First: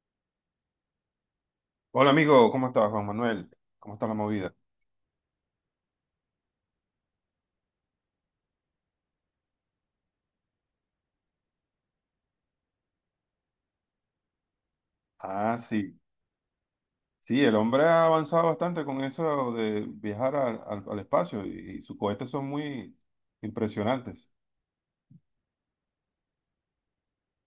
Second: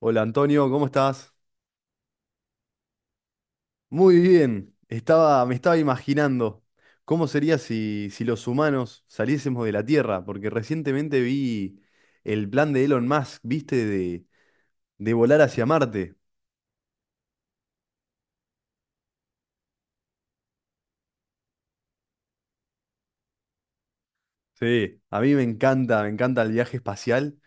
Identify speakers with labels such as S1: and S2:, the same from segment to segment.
S1: Hola Antonio, ¿cómo estás?
S2: Hola amigo, ¿cómo estás, Juan Manuel? ¿Cómo está la
S1: Muy
S2: movida?
S1: bien, me estaba imaginando cómo sería si los humanos saliésemos de la Tierra, porque recientemente vi el plan de Elon Musk, ¿viste? De volar
S2: Ah,
S1: hacia
S2: sí.
S1: Marte.
S2: Sí, el hombre ha avanzado bastante con eso de viajar al espacio y sus cohetes son muy impresionantes.
S1: Sí, a mí me encanta el viaje espacial,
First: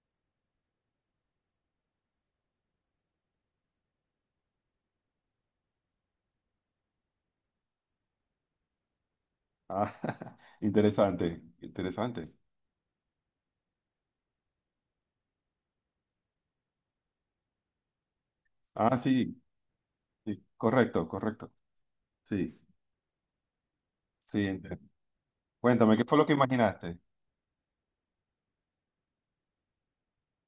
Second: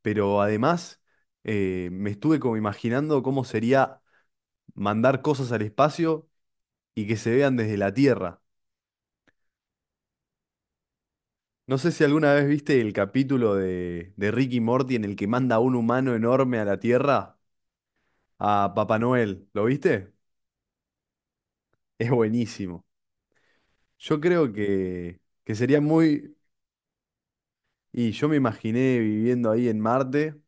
S1: pero además me estuve como imaginando cómo sería mandar cosas al espacio y que se vean desde la Tierra.
S2: Ah, interesante,
S1: No sé si
S2: interesante.
S1: alguna vez viste el capítulo de Rick y Morty en el que manda un humano enorme a la Tierra, a Papá
S2: Ah, sí,
S1: Noel. ¿Lo viste?
S2: sí, correcto, correcto.
S1: Es
S2: Sí,
S1: buenísimo. Yo
S2: sí.
S1: creo que sería
S2: Cuéntame, ¿qué fue lo que
S1: muy...
S2: imaginaste?
S1: Y yo me imaginé viviendo ahí en Marte,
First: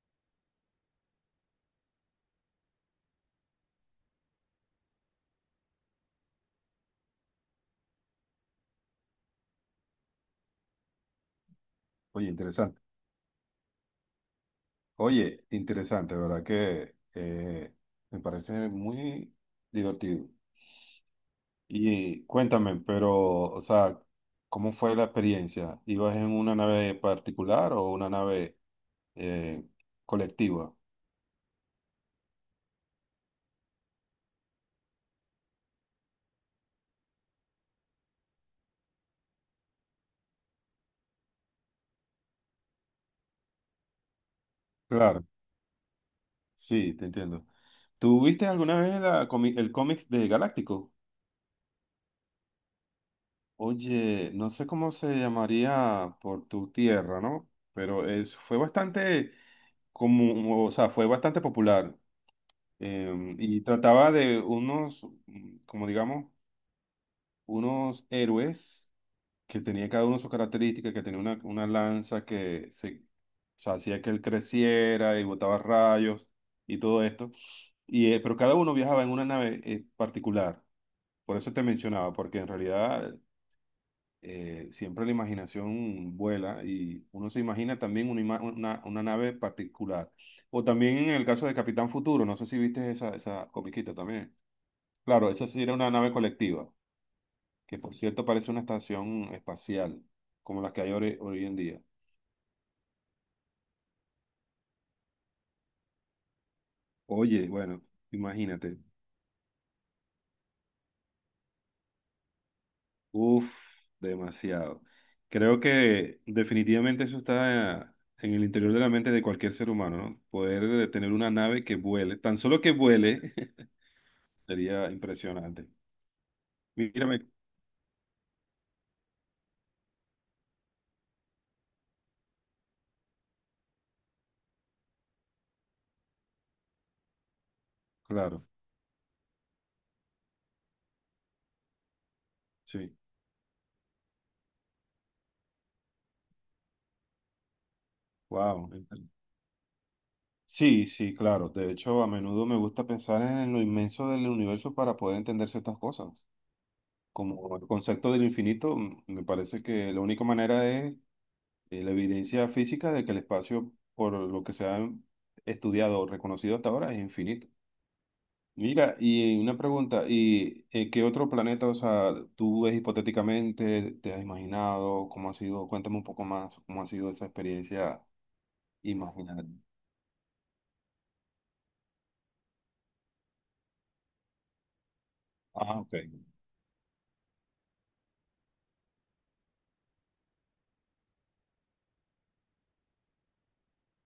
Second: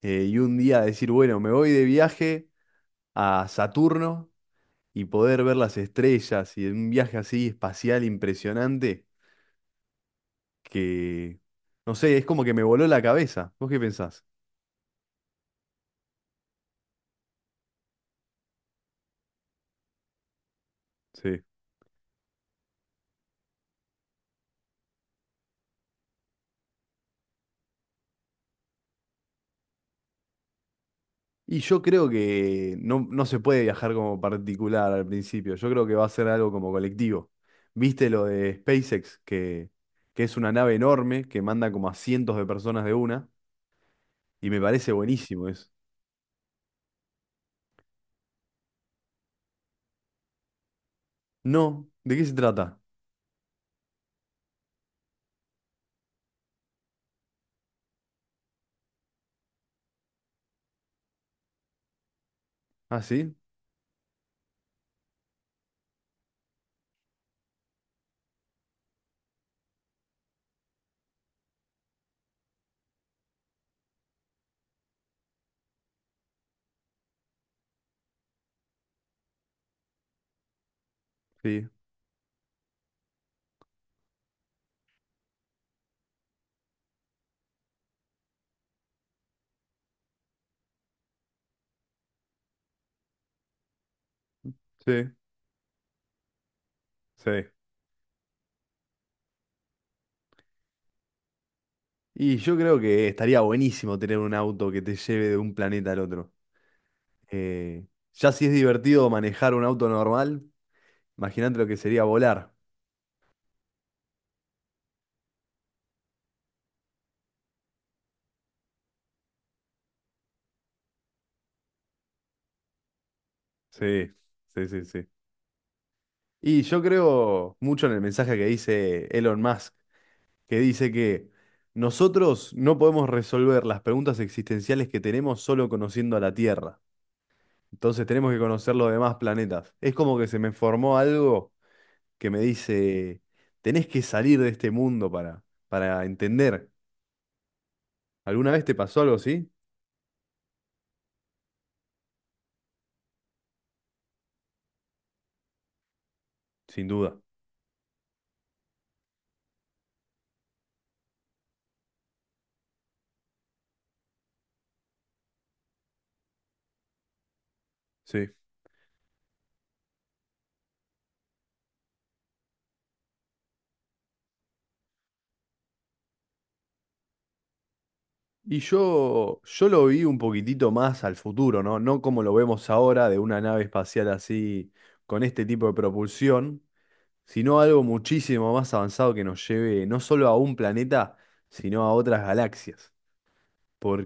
S1: y un día decir, bueno, me voy de viaje a Saturno y poder ver las estrellas y un viaje así espacial impresionante que, no sé, es
S2: Oye,
S1: como que me
S2: interesante.
S1: voló la cabeza. ¿Vos qué pensás?
S2: Oye, interesante, ¿verdad? Que Me parece muy divertido.
S1: Sí.
S2: Y cuéntame, pero, o sea, ¿cómo fue la experiencia? ¿Ibas en una nave particular o una nave eh, colectiva?
S1: Y yo creo que no se puede viajar como particular al principio. Yo creo que va a ser algo como colectivo. ¿Viste lo de SpaceX, que es una nave enorme que manda como a cientos de personas de una? Y me parece
S2: Claro,
S1: buenísimo eso.
S2: sí, te entiendo. ¿Tú viste alguna vez el cómic de Galáctico?
S1: No, ¿de qué se trata?
S2: Oye, no sé cómo se llamaría por tu tierra, ¿no? Pero es, fue bastante como, o sea, fue bastante popular.
S1: ¿Ah, sí?
S2: Y trataba de unos, como digamos, unos héroes que tenía cada uno sus características, que tenía una lanza que se, o sea, hacía que él creciera y botaba rayos y todo esto. Y, pero cada uno viajaba en una nave particular. Por eso te
S1: Sí,
S2: mencionaba, porque en realidad siempre la imaginación vuela y uno se imagina también una nave particular. O también en el caso de Capitán Futuro, no sé si viste esa comiquita también.
S1: sí,
S2: Claro, esa sí era una nave colectiva
S1: sí.
S2: que por cierto parece una estación espacial, como las que hay hoy en día.
S1: Y yo creo que estaría buenísimo tener un auto que te lleve de un planeta al otro.
S2: Oye, bueno,
S1: Eh, ya si es
S2: imagínate.
S1: divertido manejar un auto normal, imagínate lo que sería volar.
S2: Uf, demasiado. Creo que definitivamente eso está en el interior de la mente de cualquier ser humano, ¿no? Poder tener una nave que vuele, tan solo que vuele,
S1: Sí, sí, sí,
S2: sería
S1: sí.
S2: impresionante.
S1: Y yo
S2: Mírame,
S1: creo mucho en el mensaje que dice Elon Musk, que dice que nosotros no podemos resolver las preguntas existenciales que tenemos solo conociendo a la Tierra. Entonces tenemos que
S2: claro,
S1: conocer los demás planetas. Es como que se me formó algo que me
S2: sí.
S1: dice, tenés que salir de este mundo para entender. ¿Alguna vez
S2: Wow.
S1: te pasó algo así?
S2: Sí, sí, claro. De hecho, a menudo me gusta pensar en lo inmenso del universo para poder entender ciertas cosas.
S1: Sin duda.
S2: Como el concepto del infinito, me parece que la única manera es la evidencia física de que el espacio, por lo que se ha estudiado o reconocido hasta ahora, es infinito.
S1: Sí.
S2: Mira, y una pregunta, ¿y qué otro planeta, o sea, tú ves hipotéticamente, te has imaginado, cómo ha sido? Cuéntame un poco más, cómo ha sido esa experiencia
S1: Y
S2: imaginaria.
S1: yo lo vi un poquitito más al futuro, ¿no? No como lo vemos ahora de una nave espacial así con este tipo de
S2: Ah, ok,
S1: propulsión, sino algo muchísimo más avanzado que nos lleve no solo a un planeta, sino a otras galaxias.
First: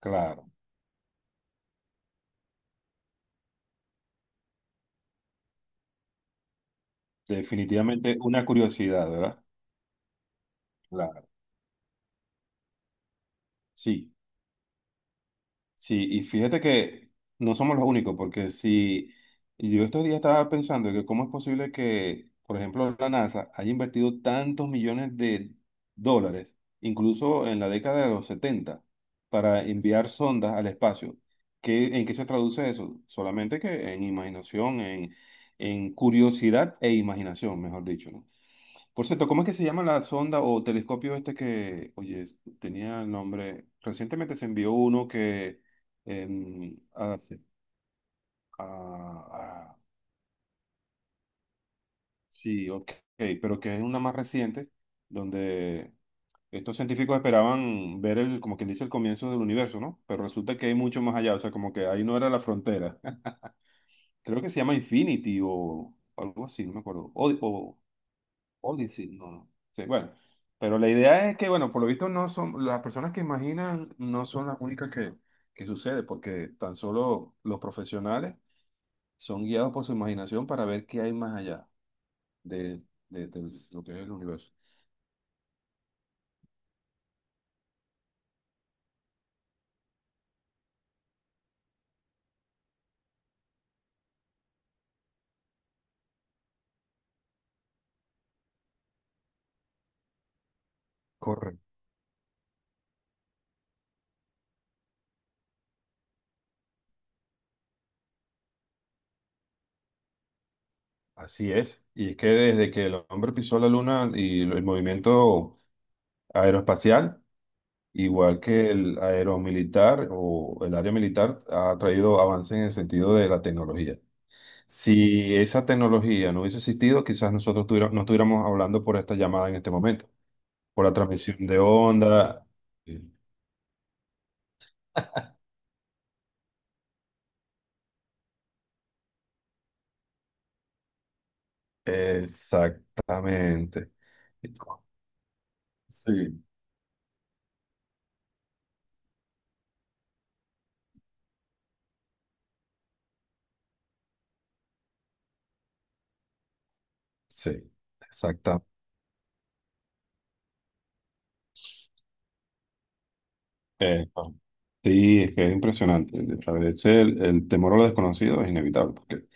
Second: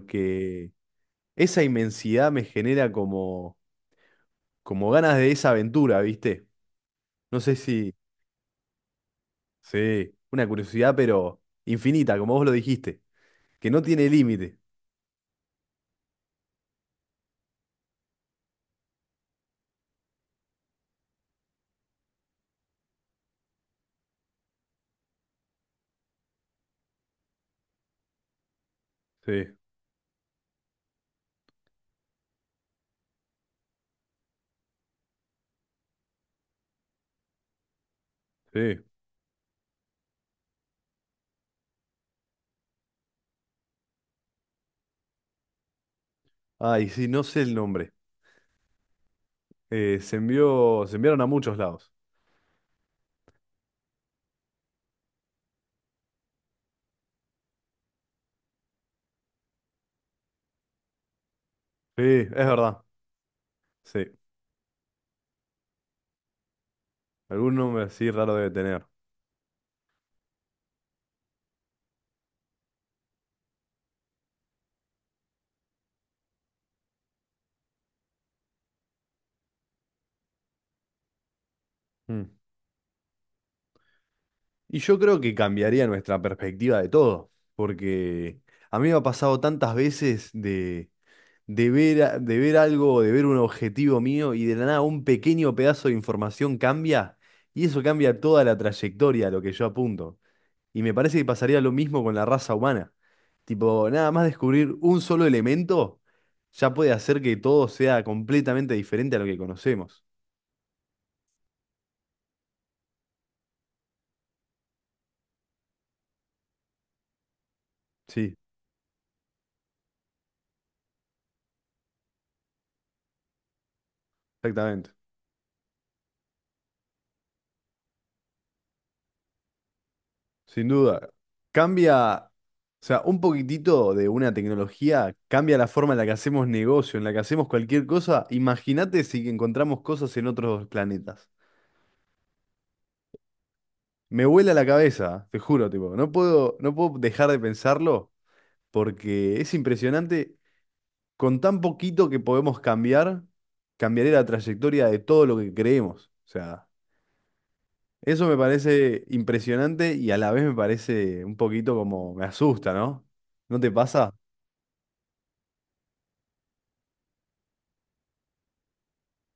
S2: claro.
S1: esa inmensidad me genera como, como ganas de esa aventura, ¿viste? No sé si,
S2: Definitivamente una curiosidad, ¿verdad?
S1: sí, una curiosidad,
S2: Claro,
S1: pero infinita, como vos lo dijiste, que no tiene
S2: sí.
S1: límite.
S2: Sí, y fíjate que no somos los únicos, porque si yo estos días estaba pensando que cómo es posible que, por ejemplo, la NASA haya invertido tantos millones de dólares, incluso en la década de los 70
S1: Sí,
S2: para enviar sondas al espacio. ¿Qué, en qué se traduce eso? Solamente que en imaginación, en curiosidad e imaginación, mejor dicho, ¿no?
S1: sí.
S2: Por cierto, ¿cómo es que se llama la sonda o telescopio este que, oye, tenía el nombre? Recientemente se envió uno que, em,
S1: Ay, sí,
S2: a-
S1: no sé el nombre.
S2: a- a-
S1: Se enviaron a muchos lados.
S2: sí, ok, pero que es una más reciente, donde estos científicos esperaban ver el, como quien dice, el comienzo del universo, ¿no? Pero resulta que hay mucho más allá, o sea, como que
S1: Sí,
S2: ahí no era
S1: es
S2: la
S1: verdad.
S2: frontera.
S1: Sí.
S2: Creo que se llama Infinity o algo así, no me acuerdo. O,
S1: Algún
S2: o
S1: nombre así raro debe tener.
S2: Odyssey, no, no. Sí, bueno, pero la idea es que, bueno, por lo visto no son, las personas que imaginan no son las únicas que sucede, porque tan solo los profesionales son guiados por su imaginación para ver qué hay más allá
S1: Mm.
S2: de, de lo que es el universo.
S1: Y yo creo que cambiaría nuestra perspectiva de todo, porque a mí me ha pasado tantas veces de ver algo, de ver un objetivo mío y de la nada un pequeño pedazo de información cambia y eso cambia toda la trayectoria a lo que yo apunto. Y me parece que pasaría
S2: Correcto.
S1: lo mismo con la raza humana. Tipo, nada más descubrir un solo elemento ya puede hacer que todo sea completamente diferente a lo que conocemos.
S2: Así es. Y es que desde que el hombre pisó la luna y el movimiento aeroespacial,
S1: Sí,
S2: igual que el aeromilitar o el área militar, ha traído avances en el sentido de la tecnología.
S1: exactamente.
S2: Si esa tecnología no hubiese existido, quizás no estuviéramos hablando por esta llamada en este momento,
S1: Sin
S2: por la
S1: duda.
S2: transmisión de
S1: Cambia, o
S2: onda. Sí.
S1: sea, un poquitito de una tecnología cambia la forma en la que hacemos negocio, en la que hacemos cualquier cosa. Imagínate si encontramos cosas en otros planetas.
S2: Exactamente.
S1: Me vuela la cabeza, te juro, tipo,
S2: Sí,
S1: no puedo dejar de pensarlo, porque es impresionante. Con tan poquito que podemos cambiar, cambiaré la trayectoria de todo lo que creemos. O sea,
S2: sí,
S1: eso me
S2: exacta.
S1: parece impresionante y a la vez me parece un poquito como me asusta, ¿no? ¿No te pasa?
S2: No. Sí, es que es impresionante. A veces el temor a lo desconocido es inevitable, porque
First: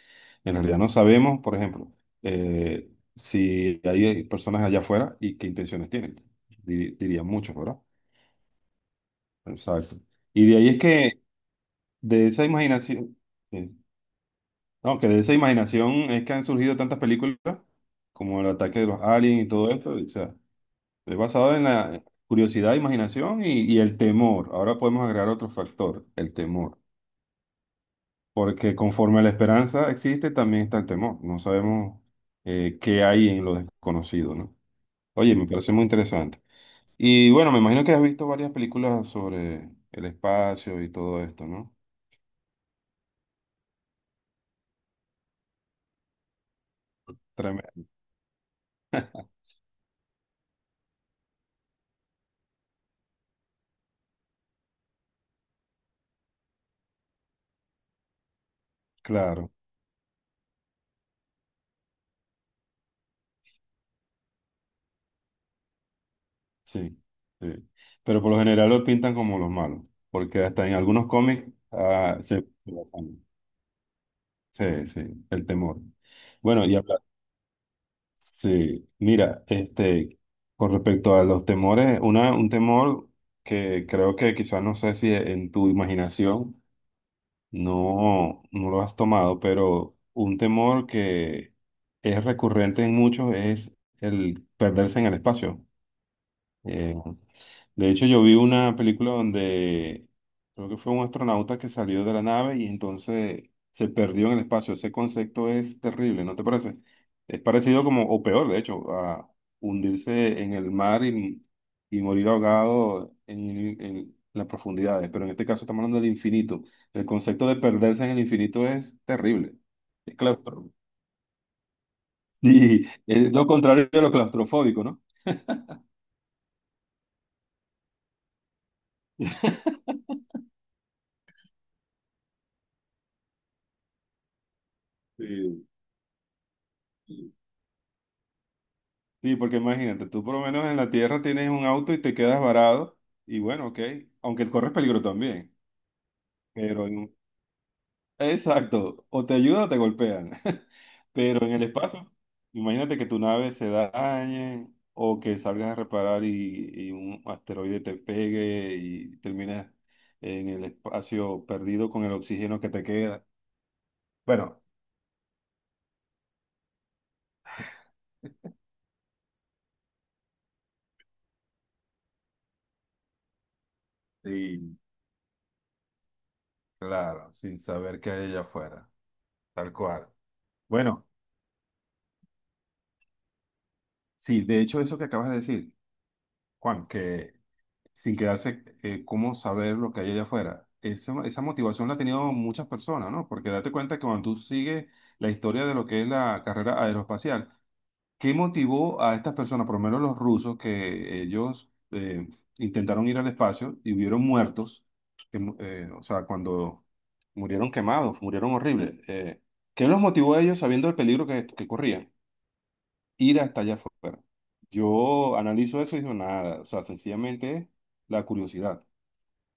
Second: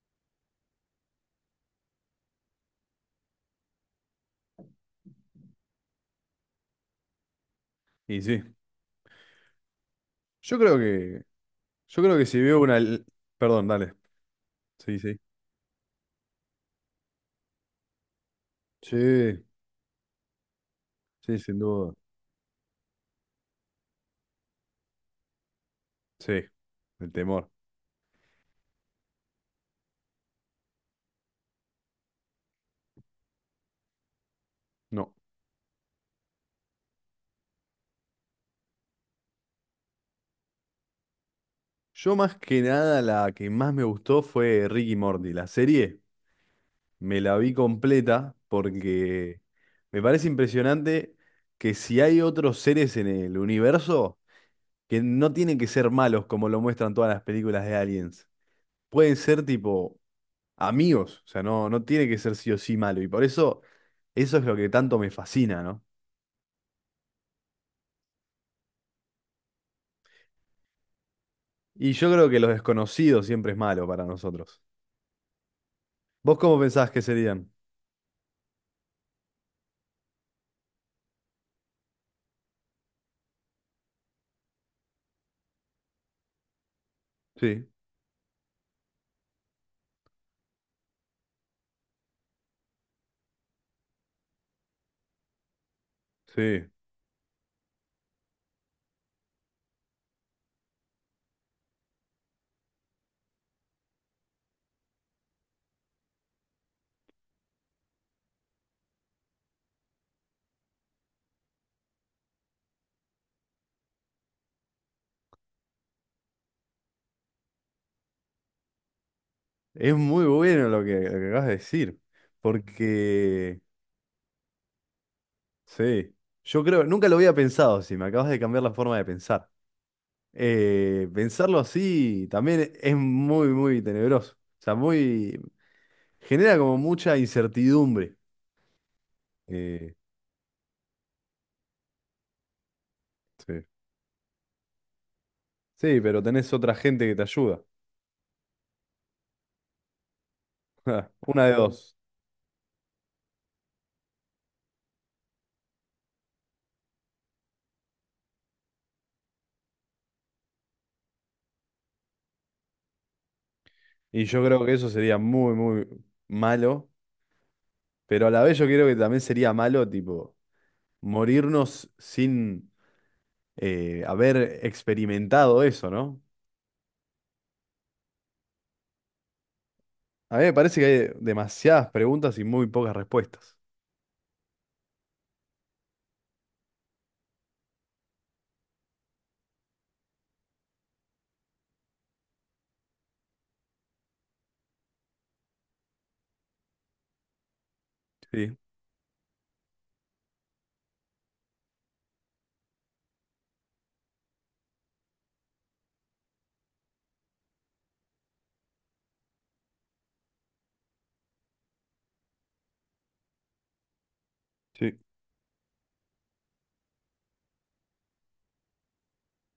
S2: en realidad no sabemos, por ejemplo, si hay personas allá afuera y qué intenciones tienen. Dirían muchos, ¿verdad?
S1: Y sí.
S2: Exacto. Y de
S1: Yo
S2: ahí
S1: creo
S2: es que
S1: que, yo creo que
S2: De
S1: si
S2: esa
S1: veo una... l-
S2: imaginación,
S1: Perdón,
S2: sí.
S1: dale. Sí,
S2: No, que de
S1: sí.
S2: esa imaginación es que han surgido tantas películas como El ataque de los
S1: Sí,
S2: aliens y todo esto. O sea, es
S1: sí,
S2: basado
S1: sin
S2: en
S1: duda.
S2: la curiosidad, imaginación y el temor. Ahora podemos agregar otro factor, el
S1: Sí,
S2: temor.
S1: el temor.
S2: Porque conforme la esperanza existe, también está el temor. No sabemos qué hay en lo desconocido, ¿no?
S1: No.
S2: Oye, me parece muy interesante. Y bueno, me imagino que has visto varias películas sobre el espacio y todo esto, ¿no?
S1: Yo más que nada la que más me gustó fue Ricky Morty, la serie. Me la vi
S2: Tremendo.
S1: completa porque me parece impresionante que si hay otros seres en el universo que no tienen que ser malos como lo muestran todas las películas de aliens. Pueden ser
S2: Claro.
S1: tipo amigos, o sea, no tiene que ser sí o sí malo. Y por eso eso es lo que tanto me fascina, ¿no?
S2: Sí, sí. Pero por lo general lo pintan como los malos, porque hasta en algunos cómics
S1: Y yo creo que
S2: se...
S1: los
S2: se basan.
S1: desconocidos siempre es malo para nosotros.
S2: Sí, sí, el temor.
S1: ¿Vos cómo
S2: Bueno, y
S1: pensás que
S2: habla,
S1: serían?
S2: sí, mira, este, con respecto a los temores, un temor que creo que quizás no sé si en tu imaginación
S1: Sí,
S2: no lo has tomado, pero un temor que es recurrente en muchos es el perderse en el espacio.
S1: sí.
S2: eh, De hecho, yo vi una película donde creo que fue un astronauta que salió de la nave y entonces se perdió en el espacio. Ese concepto es terrible, ¿no te parece? Es parecido como, o peor, de hecho, a hundirse en el mar y morir ahogado en las profundidades. Pero en este caso estamos hablando del infinito. El concepto de perderse en el infinito es terrible.
S1: Es
S2: Es
S1: muy bueno
S2: claustro.
S1: lo que acabas de decir,
S2: Sí, es lo
S1: porque...
S2: contrario de lo claustrofóbico, ¿no?
S1: Sí, yo creo, nunca lo había pensado, si me acabas de cambiar la forma de pensar. Pensarlo así también es muy tenebroso. O sea, muy, genera como mucha
S2: Sí.
S1: incertidumbre.
S2: Sí, porque
S1: Eh,
S2: imagínate, tú por lo menos en la tierra tienes un auto y te quedas varado y
S1: sí.
S2: bueno, ok, aunque corres peligro también,
S1: Sí, pero tenés otra
S2: pero
S1: gente que
S2: en-
S1: te ayuda.
S2: exacto, o te ayuda o te golpean,
S1: Una
S2: pero en
S1: de
S2: el
S1: dos.
S2: espacio, imagínate que tu nave se dañe o que salgas a reparar y un asteroide te pegue y terminas en el espacio perdido con el oxígeno que te queda.
S1: Y yo
S2: Bueno,
S1: creo que eso sería muy malo, pero a la vez yo creo que también sería malo, tipo, morirnos sin haber
S2: sí,
S1: experimentado eso, ¿no?
S2: claro, sin saber qué hay allá afuera, tal cual.
S1: A mí me parece que
S2: Bueno,
S1: hay demasiadas preguntas y muy pocas respuestas.
S2: sí, de hecho eso que acabas de decir. Juan, que sin quedarse, ¿cómo saber lo que hay allá afuera? Esa motivación la han tenido muchas personas, ¿no? Porque date cuenta que cuando tú sigues la historia de lo que es la carrera aeroespacial, ¿qué
S1: Sí,
S2: motivó a estas personas, por lo menos los rusos, que ellos intentaron ir al espacio y hubieron muertos? O sea, cuando murieron quemados, murieron horribles. ¿Qué los motivó a ellos sabiendo el peligro que corrían? Ir hasta allá afuera.
S1: sí.
S2: Yo analizo eso y digo nada, o sea, sencillamente es la curiosidad,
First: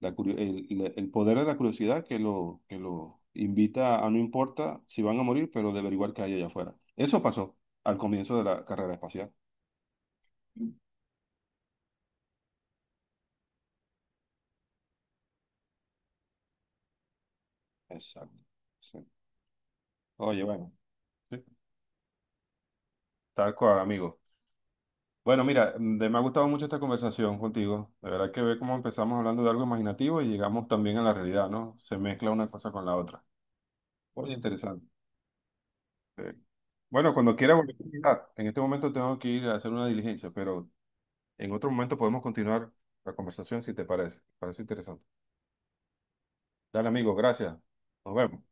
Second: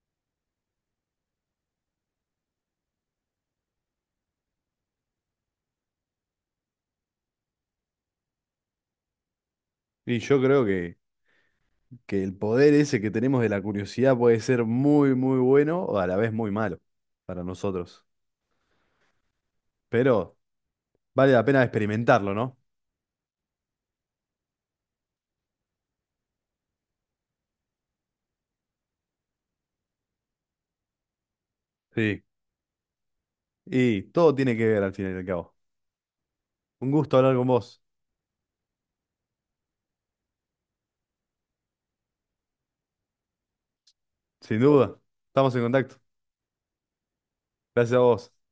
S2: la curio- el poder de la curiosidad que lo invita a no importa si van a morir, pero de averiguar qué hay allá afuera. Eso pasó al comienzo de la carrera espacial.
S1: Y yo creo que el poder ese que tenemos de la curiosidad puede ser muy, muy bueno o a la vez muy malo para nosotros.
S2: Exacto. Sí.
S1: Pero
S2: Oye, bueno,
S1: vale
S2: sí,
S1: la pena experimentarlo, ¿no?
S2: tal cual, amigo. Bueno, mira, me ha gustado mucho esta conversación contigo. De verdad que ve cómo empezamos hablando de algo imaginativo y llegamos también a la realidad, ¿no? Se
S1: Sí.
S2: mezcla una cosa con la otra.
S1: Y
S2: Oye,
S1: todo tiene que ver
S2: interesante.
S1: al final y al cabo.
S2: Sí.
S1: Un
S2: Bueno,
S1: gusto hablar
S2: cuando
S1: con
S2: quiera volver
S1: vos,
S2: a hablar. En este momento tengo que ir a hacer una diligencia, pero en otro momento podemos continuar la conversación si te parece.
S1: sin
S2: Parece
S1: duda.
S2: interesante.
S1: Estamos en contacto.
S2: Dale, amigo, gracias.
S1: Gracias a
S2: Nos
S1: vos.
S2: vemos.